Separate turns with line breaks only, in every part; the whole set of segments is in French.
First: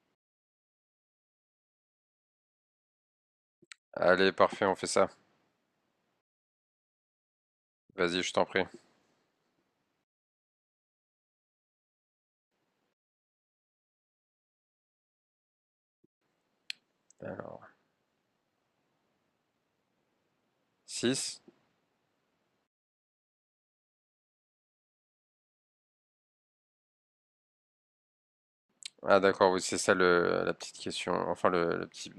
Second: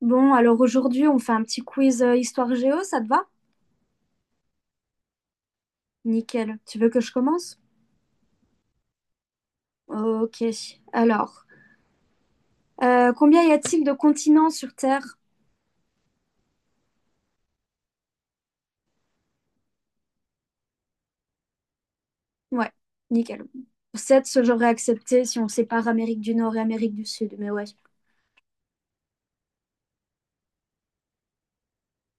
Bon, alors aujourd'hui, on fait un petit quiz histoire géo, ça te va?
Allez, parfait, on fait ça.
Nickel. Tu veux que je commence?
Vas-y, je t'en prie.
Ok. Alors, combien y a-t-il de continents sur Terre?
Alors, 6.
Ouais, nickel. 7, ce j'aurais accepté si on sépare Amérique du Nord et Amérique du Sud, mais ouais.
Ah d'accord, oui, c'est ça la petite question. Enfin, le petit...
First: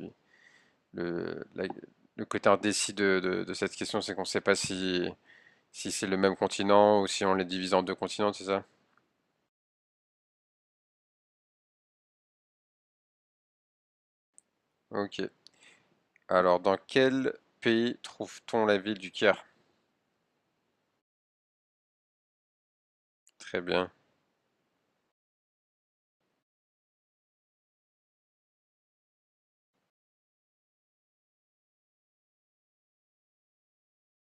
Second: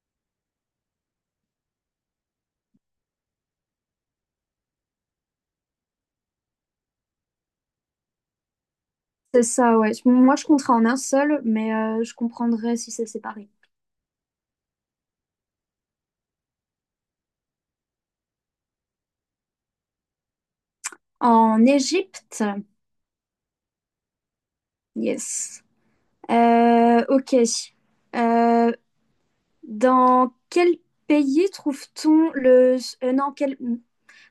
Le, la- le côté indécis de cette question, c'est qu'on ne sait pas si c'est le même continent ou si on les divise en deux continents, c'est ça?
C'est ça, ouais. Moi, je compterai en un seul, mais je comprendrais si c'est séparé.
Ok. Alors, dans quel pays trouve-t-on la ville du Caire?
En Égypte,
Très bien.
yes. Ok. Euh, dans quel pays trouve-t-on le... non, quel...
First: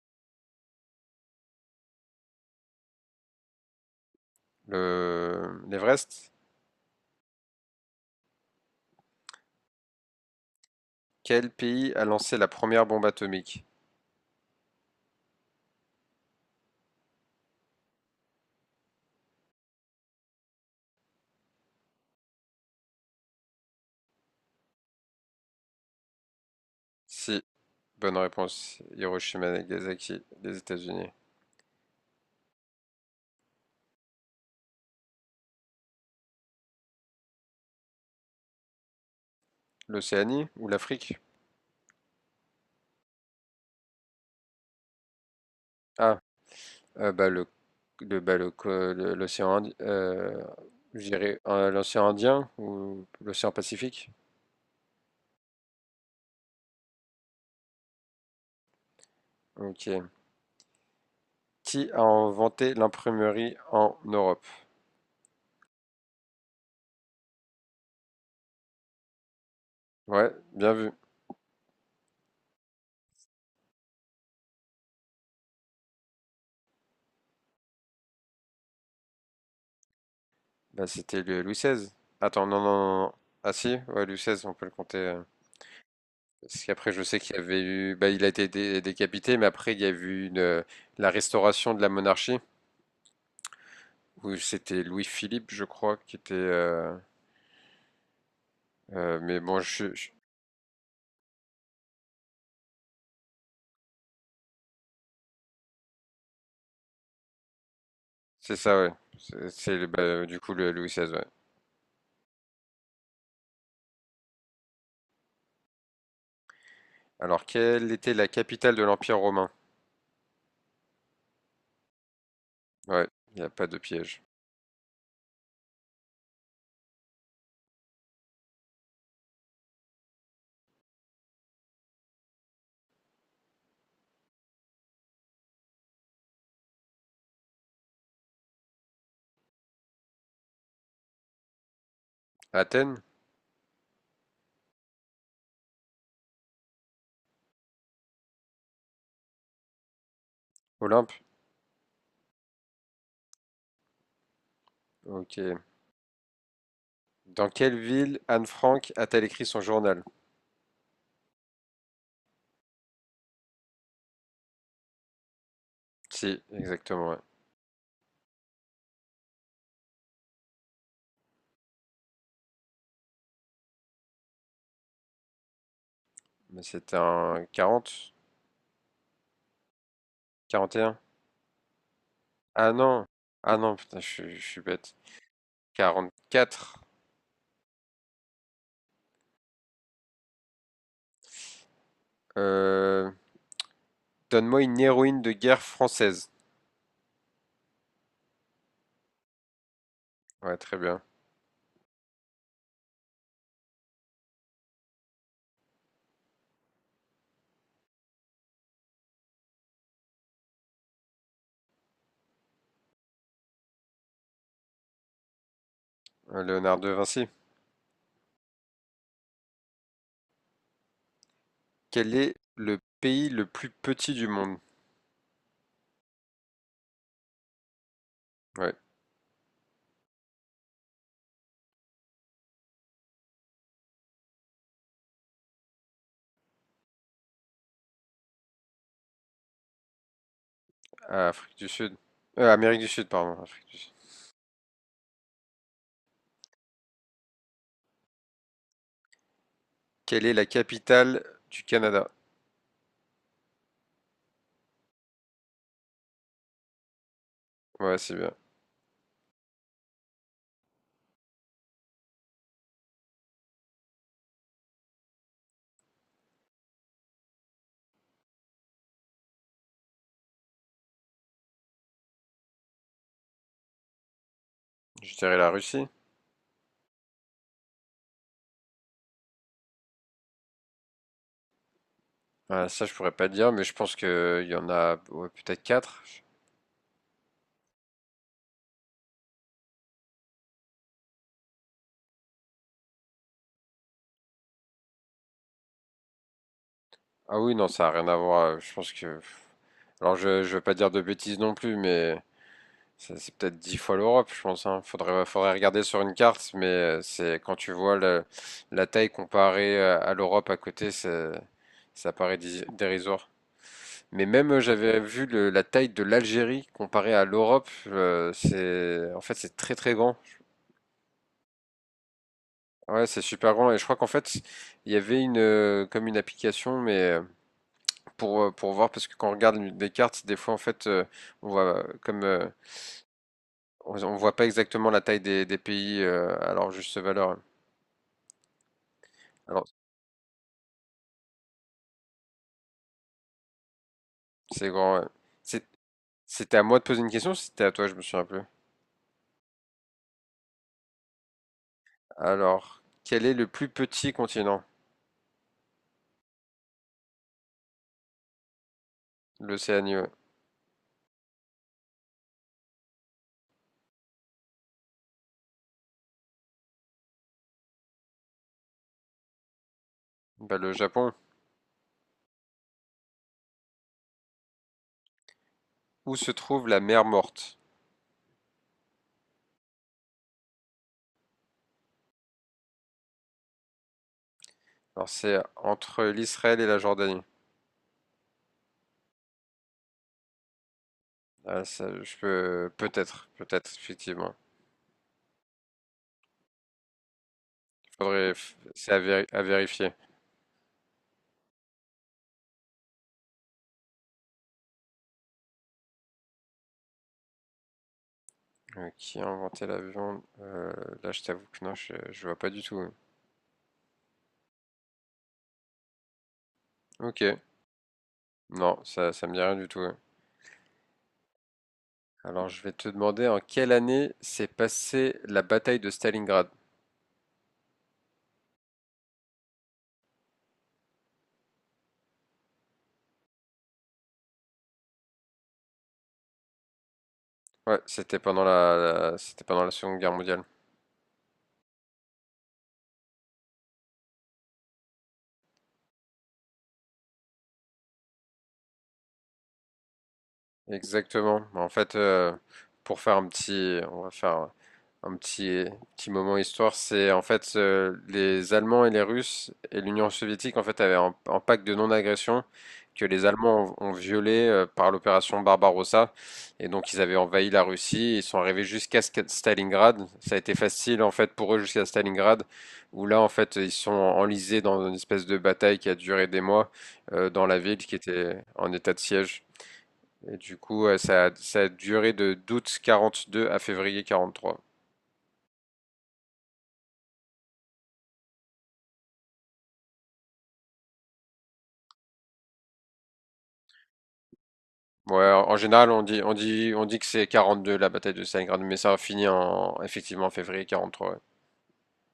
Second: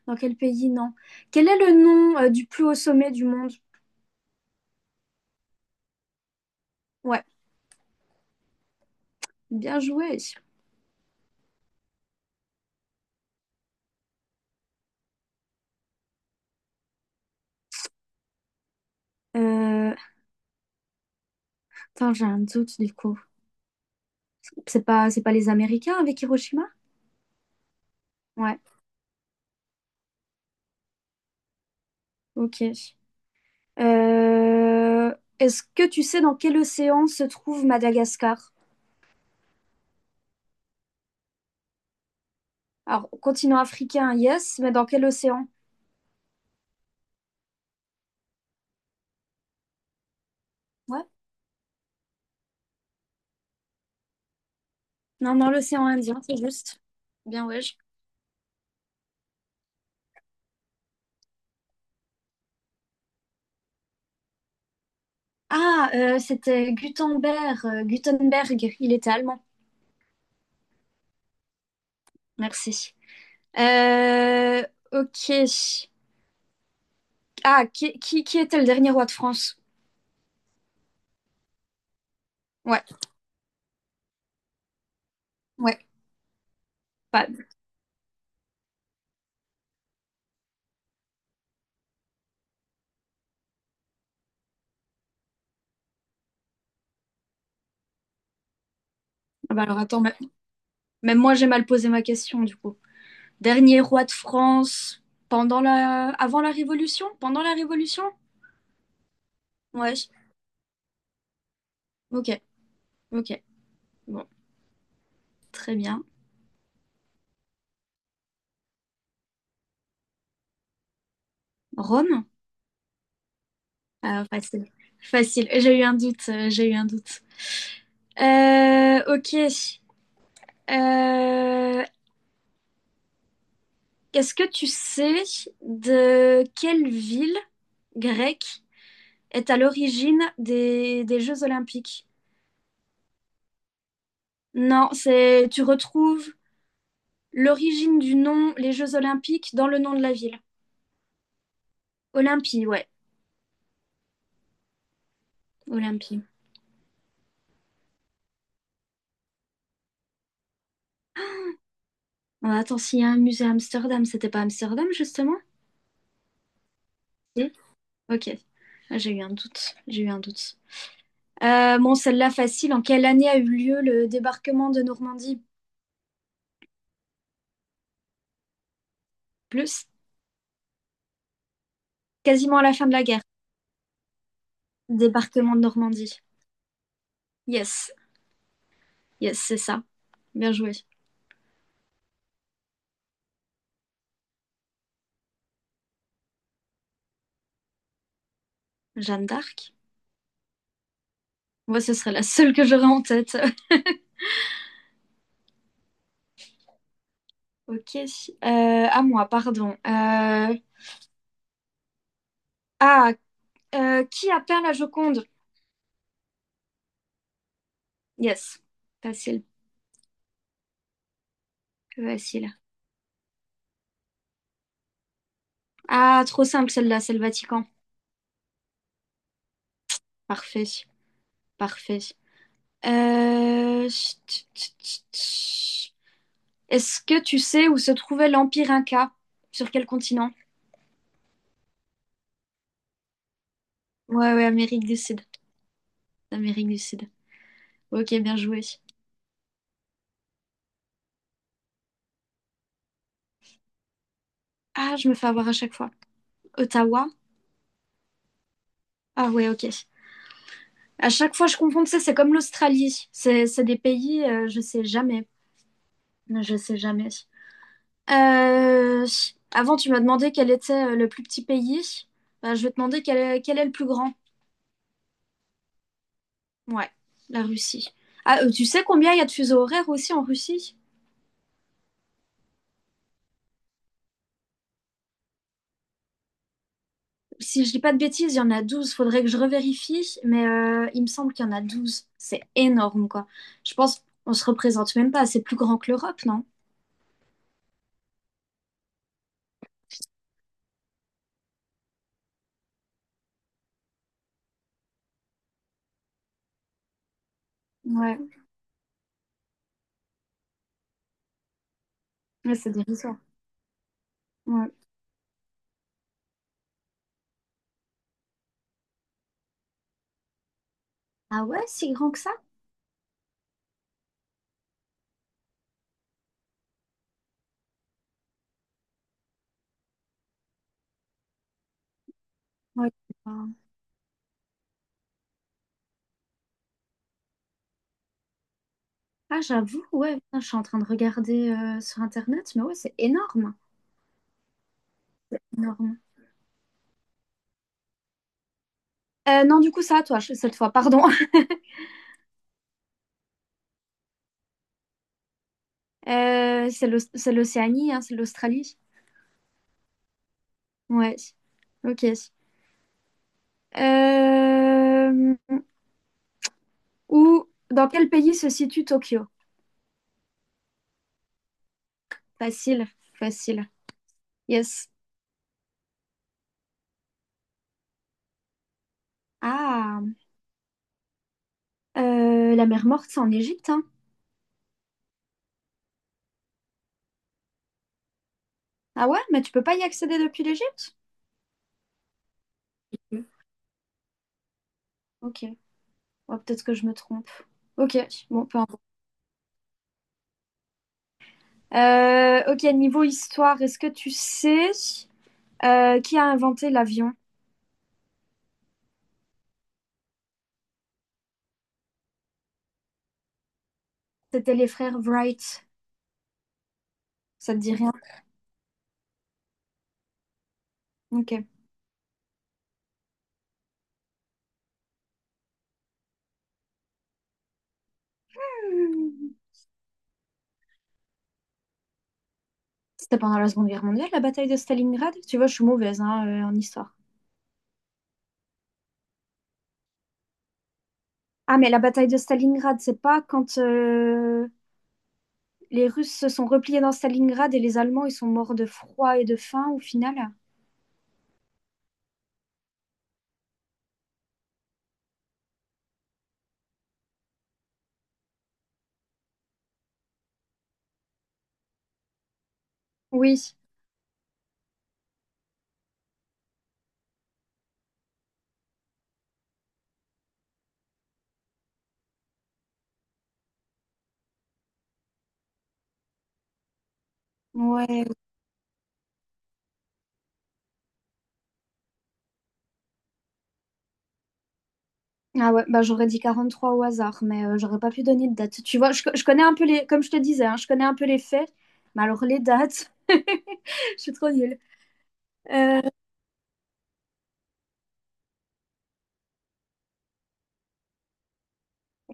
Dans quel pays? Non. Quel est le nom du plus haut sommet du monde?
L'Everest?
Ouais, bien joué.
Quel pays a lancé la première bombe atomique?
Euh... Attends, j'ai un doute du coup. C'est pas les Américains avec Hiroshima?
Si, bonne
Ouais,
réponse. Hiroshima, Nagasaki, les États-Unis.
ok. Est-ce que tu sais dans quel océan se trouve Madagascar?
L'Océanie ou l'Afrique?
Alors, continent africain, yes, mais dans quel océan?
Ah, bah, bah, le co- le- l'océan, Indi- je
Ouais.
dirais, l'océan Indien ou l'océan Pacifique.
Non, dans l'océan Indien, c'est juste. Bien, ouais.
Ok. Qui a inventé l'imprimerie en Europe?
Ah, c'était Gutenberg, Gutenberg, il était allemand.
Ouais, bien vu.
Merci. Euh, ok. Ah, qui était le dernier roi de France?
Bah, c'était le Louis XVI. Attends, non, non,
Ouais,
non, non. Ah si, ouais, Louis XVI, on peut le compter.
ouais.
Parce qu'après, je sais qu'il
Pas-
y avait eu, bah, il a été décapité, mais après, il y a eu la restauration de la monarchie où c'était Louis-Philippe, je crois, qui était. Mais
ah
bon,
bah alors attends, mais, même moi j'ai mal posé ma question du coup. Dernier roi de France pendant la... avant la Révolution? Pendant la Révolution?
C'est ça, ouais. C'est bah,
Ouais,
du coup le Louis XVI, ouais.
ok, ok. Bon, très bien.
Alors, quelle était la capitale de l'Empire romain?
Rome?
Ouais, il n'y a pas de piège.
Ah, facile. Facile. J'ai eu un doute, j'ai eu un doute. Ok. Euh, est-ce que tu sais de quelle ville grecque est à l'origine des Jeux Olympiques?
Athènes?
Non, c'est tu retrouves l'origine du nom, les Jeux Olympiques, dans le nom de la ville.
Olympe?
Olympie, ouais,
Ok.
Olympie.
Dans quelle ville Anne Frank a-t-elle écrit son journal?
Oh, attends, s'il y a un musée à Amsterdam, c'était pas Amsterdam justement?
Si, exactement, ouais.
Si. Ok. Ah, j'ai eu un doute, j'ai eu un doute. Bon, celle-là facile. En quelle année a eu lieu le débarquement de Normandie?
Mais c'était un quarante?
Plus,
Quarante et un.
quasiment à
Ah
la fin de la
non!
guerre.
Ah non, putain, je suis bête.
Débarquement de Normandie.
44.
Yes, yes, c'est ça. Bien joué.
Euh, Donne-moi une héroïne de guerre française.
Jeanne d'Arc.
Ouais, très bien.
Moi, ce serait la seule que j'aurais en tête. Ok. À moi, pardon. Ah, qui a peint la Joconde?
Léonard de Vinci.
Yes. Facile,
Quel est
facile.
le pays le plus petit du monde?
Ah, trop simple celle-là, c'est le Vatican.
Ouais.
Parfait, parfait. Chut, chut, chut, chut. Est-ce que tu sais où se trouvait l'Empire Inca? Sur quel continent?
Ah, Afrique du Sud. Amérique du Sud, pardon. Afrique du Sud.
Ouais, ouais, Amérique du Sud. Amérique du Sud. Ok, bien joué.
Quelle est la capitale du Canada?
Ah, je me fais avoir à chaque fois. Ottawa?
Ouais, c'est bien.
Ah ouais, ok. À chaque fois, je confonds, tu sais, c'est comme l'Australie. C'est des pays, je sais jamais. Je sais jamais. Euh, avant, tu m'as demandé quel était le plus petit pays. Bah, je vais te demander quel est le plus grand.
Je dirais la Russie.
Ouais, la Russie. Ah, tu sais combien il y a de fuseaux horaires aussi en Russie?
Ah, ça, je pourrais pas dire, mais je pense que il y en a, ouais, peut-être quatre.
Si je dis pas de bêtises, il y en a 12. Faudrait que je revérifie, mais il me semble qu'il y en a 12. C'est énorme, quoi. Je pense qu'on se représente même pas. C'est plus grand que l'Europe, non?
Ah oui, non, ça a rien à voir. Je pense que. Alors, je veux pas dire de bêtises non plus, mais c'est peut-être dix fois l'Europe, je pense, hein. Faudrait regarder sur une carte, mais c'est quand tu vois
Ouais,
la taille comparée à l'Europe à côté, ça paraît
ouais,
dé-
c'est dérisoire.
dérisoire. Mais même
Ouais.
j'avais vu la taille de l'Algérie comparée à l'Europe, c'est, en fait, c'est très très grand.
Ah ouais, si grand que ça?
Ouais, c'est super grand et je crois qu'en fait il y avait une, comme une application, mais pour voir, parce que quand on regarde des cartes, des fois en fait, on voit euh, comme euh,
Ouais.
on voit pas exactement la taille des pays, alors juste valeur.
Ah,
Alors
j'avoue, ouais, putain, je suis en train de regarder sur Internet, mais ouais, c'est énorme.
c'est grand, ouais. C'est-
Énorme.
C'était à moi de poser une question, ou c'était à toi, je me souviens plus.
Non, du coup, ça, toi, je, cette fois, pardon.
Alors, quel est le plus petit continent?
C'est l'Océanie, hein, c'est l'Australie.
L'Océanie, ouais.
Ouais, ok. Euh, dans quel pays se situe Tokyo?
Bah, le Japon.
Facile, facile. Yes.
Où se trouve la mer Morte?
Ah, la mer Morte, c'est en Égypte, hein.
Alors c'est entre l'Israël et la Jordanie.
Ah ouais, mais tu peux pas y accéder depuis l'Égypte?
Ah, ça, je peux
Oui.
peut-être, peut-être effectivement.
Ok. Ouais, peut-être que je me trompe. Ok,
Faudrait,
bon, peu importe.
c'est à vérifier.
Ok, niveau histoire, est-ce que tu sais qui a inventé l'avion?
Qui a inventé l'avion? Là, je t'avoue que non, je vois pas du tout, ouais.
C'était les frères Wright.
Ok,
Ça te dit rien?
non, ça me dit rien du tout, ouais.
Ok.
Alors je vais te demander en quelle année s'est passée la bataille de Stalingrad?
C'était pendant la Seconde Guerre mondiale, la bataille de Stalingrad? Tu vois, je suis mauvaise hein, en histoire.
Ouais, c'était pendant la Seconde Guerre mondiale.
Ah, mais la bataille de Stalingrad, c'est pas quand les Russes se sont repliés dans Stalingrad et les Allemands, ils sont morts de froid et de faim au final?
Exactement. Bah, en fait, pour faire un petit, on va faire un petit, petit moment histoire. C'est, en fait, les Allemands et les Russes et l'Union soviétique, en fait, avaient un pacte de non-agression que les
Oui.
Allemands ont violé, par l'opération Barbarossa. Et donc ils avaient envahi la Russie, ils sont arrivés jusqu'à Stalingrad. Ça a été facile, en fait, pour eux jusqu'à Stalingrad, où là, en fait, ils sont enlisés dans une espèce de bataille qui a duré des mois, dans la ville qui
Ouais.
était en état de siège. Et du coup, ça a duré de d'août 42 à février 43.
Ah ouais, bah j'aurais dit 43 au hasard, mais j'aurais pas pu donner de date. Tu vois, je connais un peu les... Comme je te disais, hein, je connais un peu les faits, mais alors les dates, je suis trop nulle.
Ouais, en
Euh,
général, on dit que c'est 42 la bataille de Stalingrad, mais ça a fini effectivement en février 43, ouais.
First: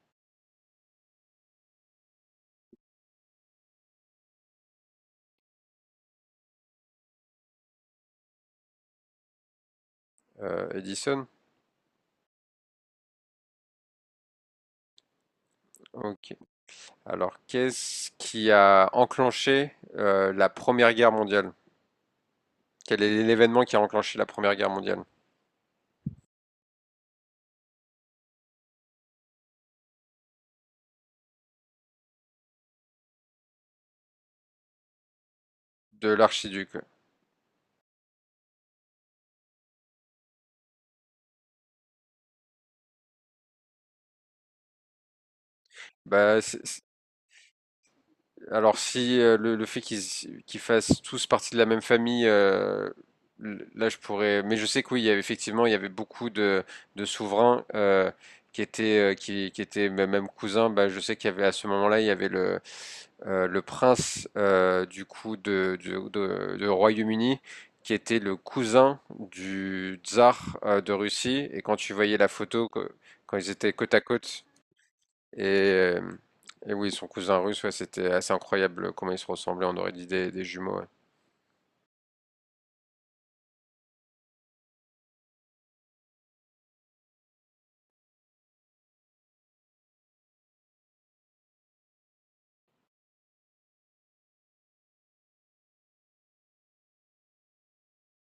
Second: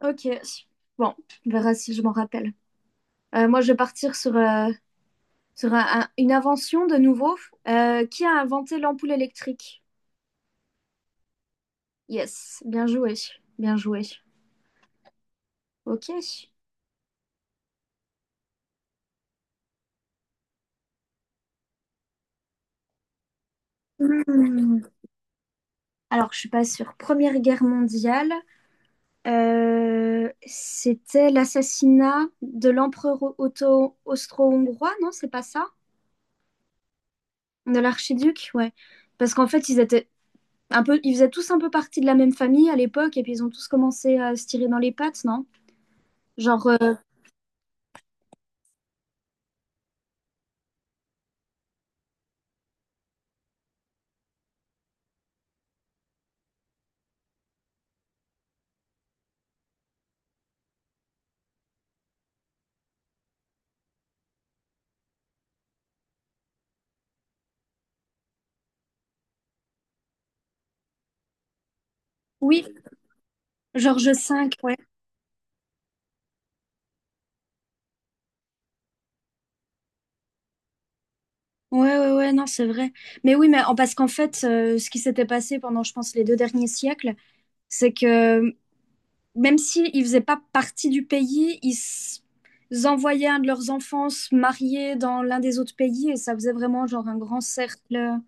ok. Bon, on verra si je m'en rappelle. Moi, je vais partir sur sur une invention de nouveau. Qui a inventé l'ampoule électrique?
Edison?
Yes, bien joué, bien joué. Ok.
Ok. Alors, qu'est-ce qui a enclenché, la Première Guerre mondiale? Quel est l'événement qui a enclenché la Première Guerre
Hmm.
mondiale?
Alors, je suis pas sûre. Première Guerre mondiale, c'était l'assassinat de l'empereur austro-hongrois, non? C'est pas ça?
De l'archiduc, ouais.
De l'archiduc, ouais. Parce qu'en fait, ils étaient un peu, ils faisaient tous un peu partie de la même famille à l'époque, et puis ils ont tous commencé à se tirer dans les pattes, non?
Bah, c'est
Genre,
Alors si, le fait qu'ils fassent tous partie de la même famille, là je pourrais. Mais je sais que oui, il y avait effectivement, il y avait beaucoup de souverains, qui étaient même cousins. Bah, je sais qu'il y avait à ce moment-là, il y avait le prince, du coup de Royaume-Uni qui était le cousin du tsar, de Russie. Et quand tu voyais la
oui,
photo quand ils étaient côte à
Georges
côte.
V, ouais.
Et, euh, et oui, son cousin russe, ouais, c'était assez incroyable comment ils se ressemblaient. On aurait dit des jumeaux. Ouais,
Ouais, ouais, ouais, non, c'est vrai. Mais oui, parce qu'en fait, ce qui s'était passé pendant, je pense, les deux derniers siècles, c'est que euh, même s'ils ne faisaient pas partie du pays, ils envoyaient un de leurs enfants se marier dans l'un des autres pays et ça faisait vraiment genre un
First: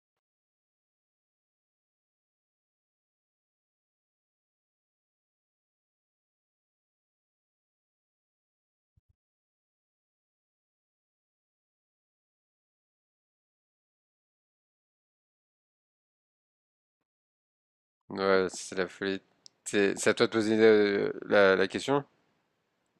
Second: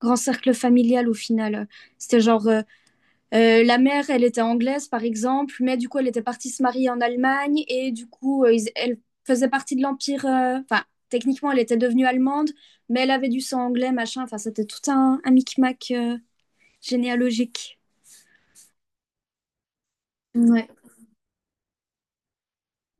grand cercle familial au final. C'était genre la mère, elle était anglaise, par exemple, mais du coup, elle était partie se marier en Allemagne et du coup, elle faisait partie de l'Empire. Enfin, techniquement, elle était devenue allemande, mais elle avait du sang anglais, machin. Enfin, c'était tout un micmac généalogique.
ouais, c'est la folie. C'est à toi de poser,
Ouais.
la question?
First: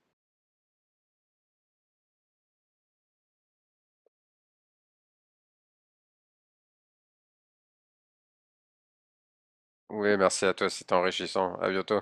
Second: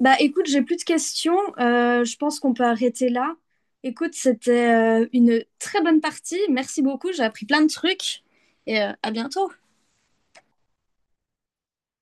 Bah, écoute, j'ai plus de questions. Je pense qu'on peut arrêter là. Écoute, c'était une très bonne partie. Merci beaucoup. J'ai appris plein de trucs et à bientôt.
Oui, merci à toi, c'était enrichissant. À bientôt.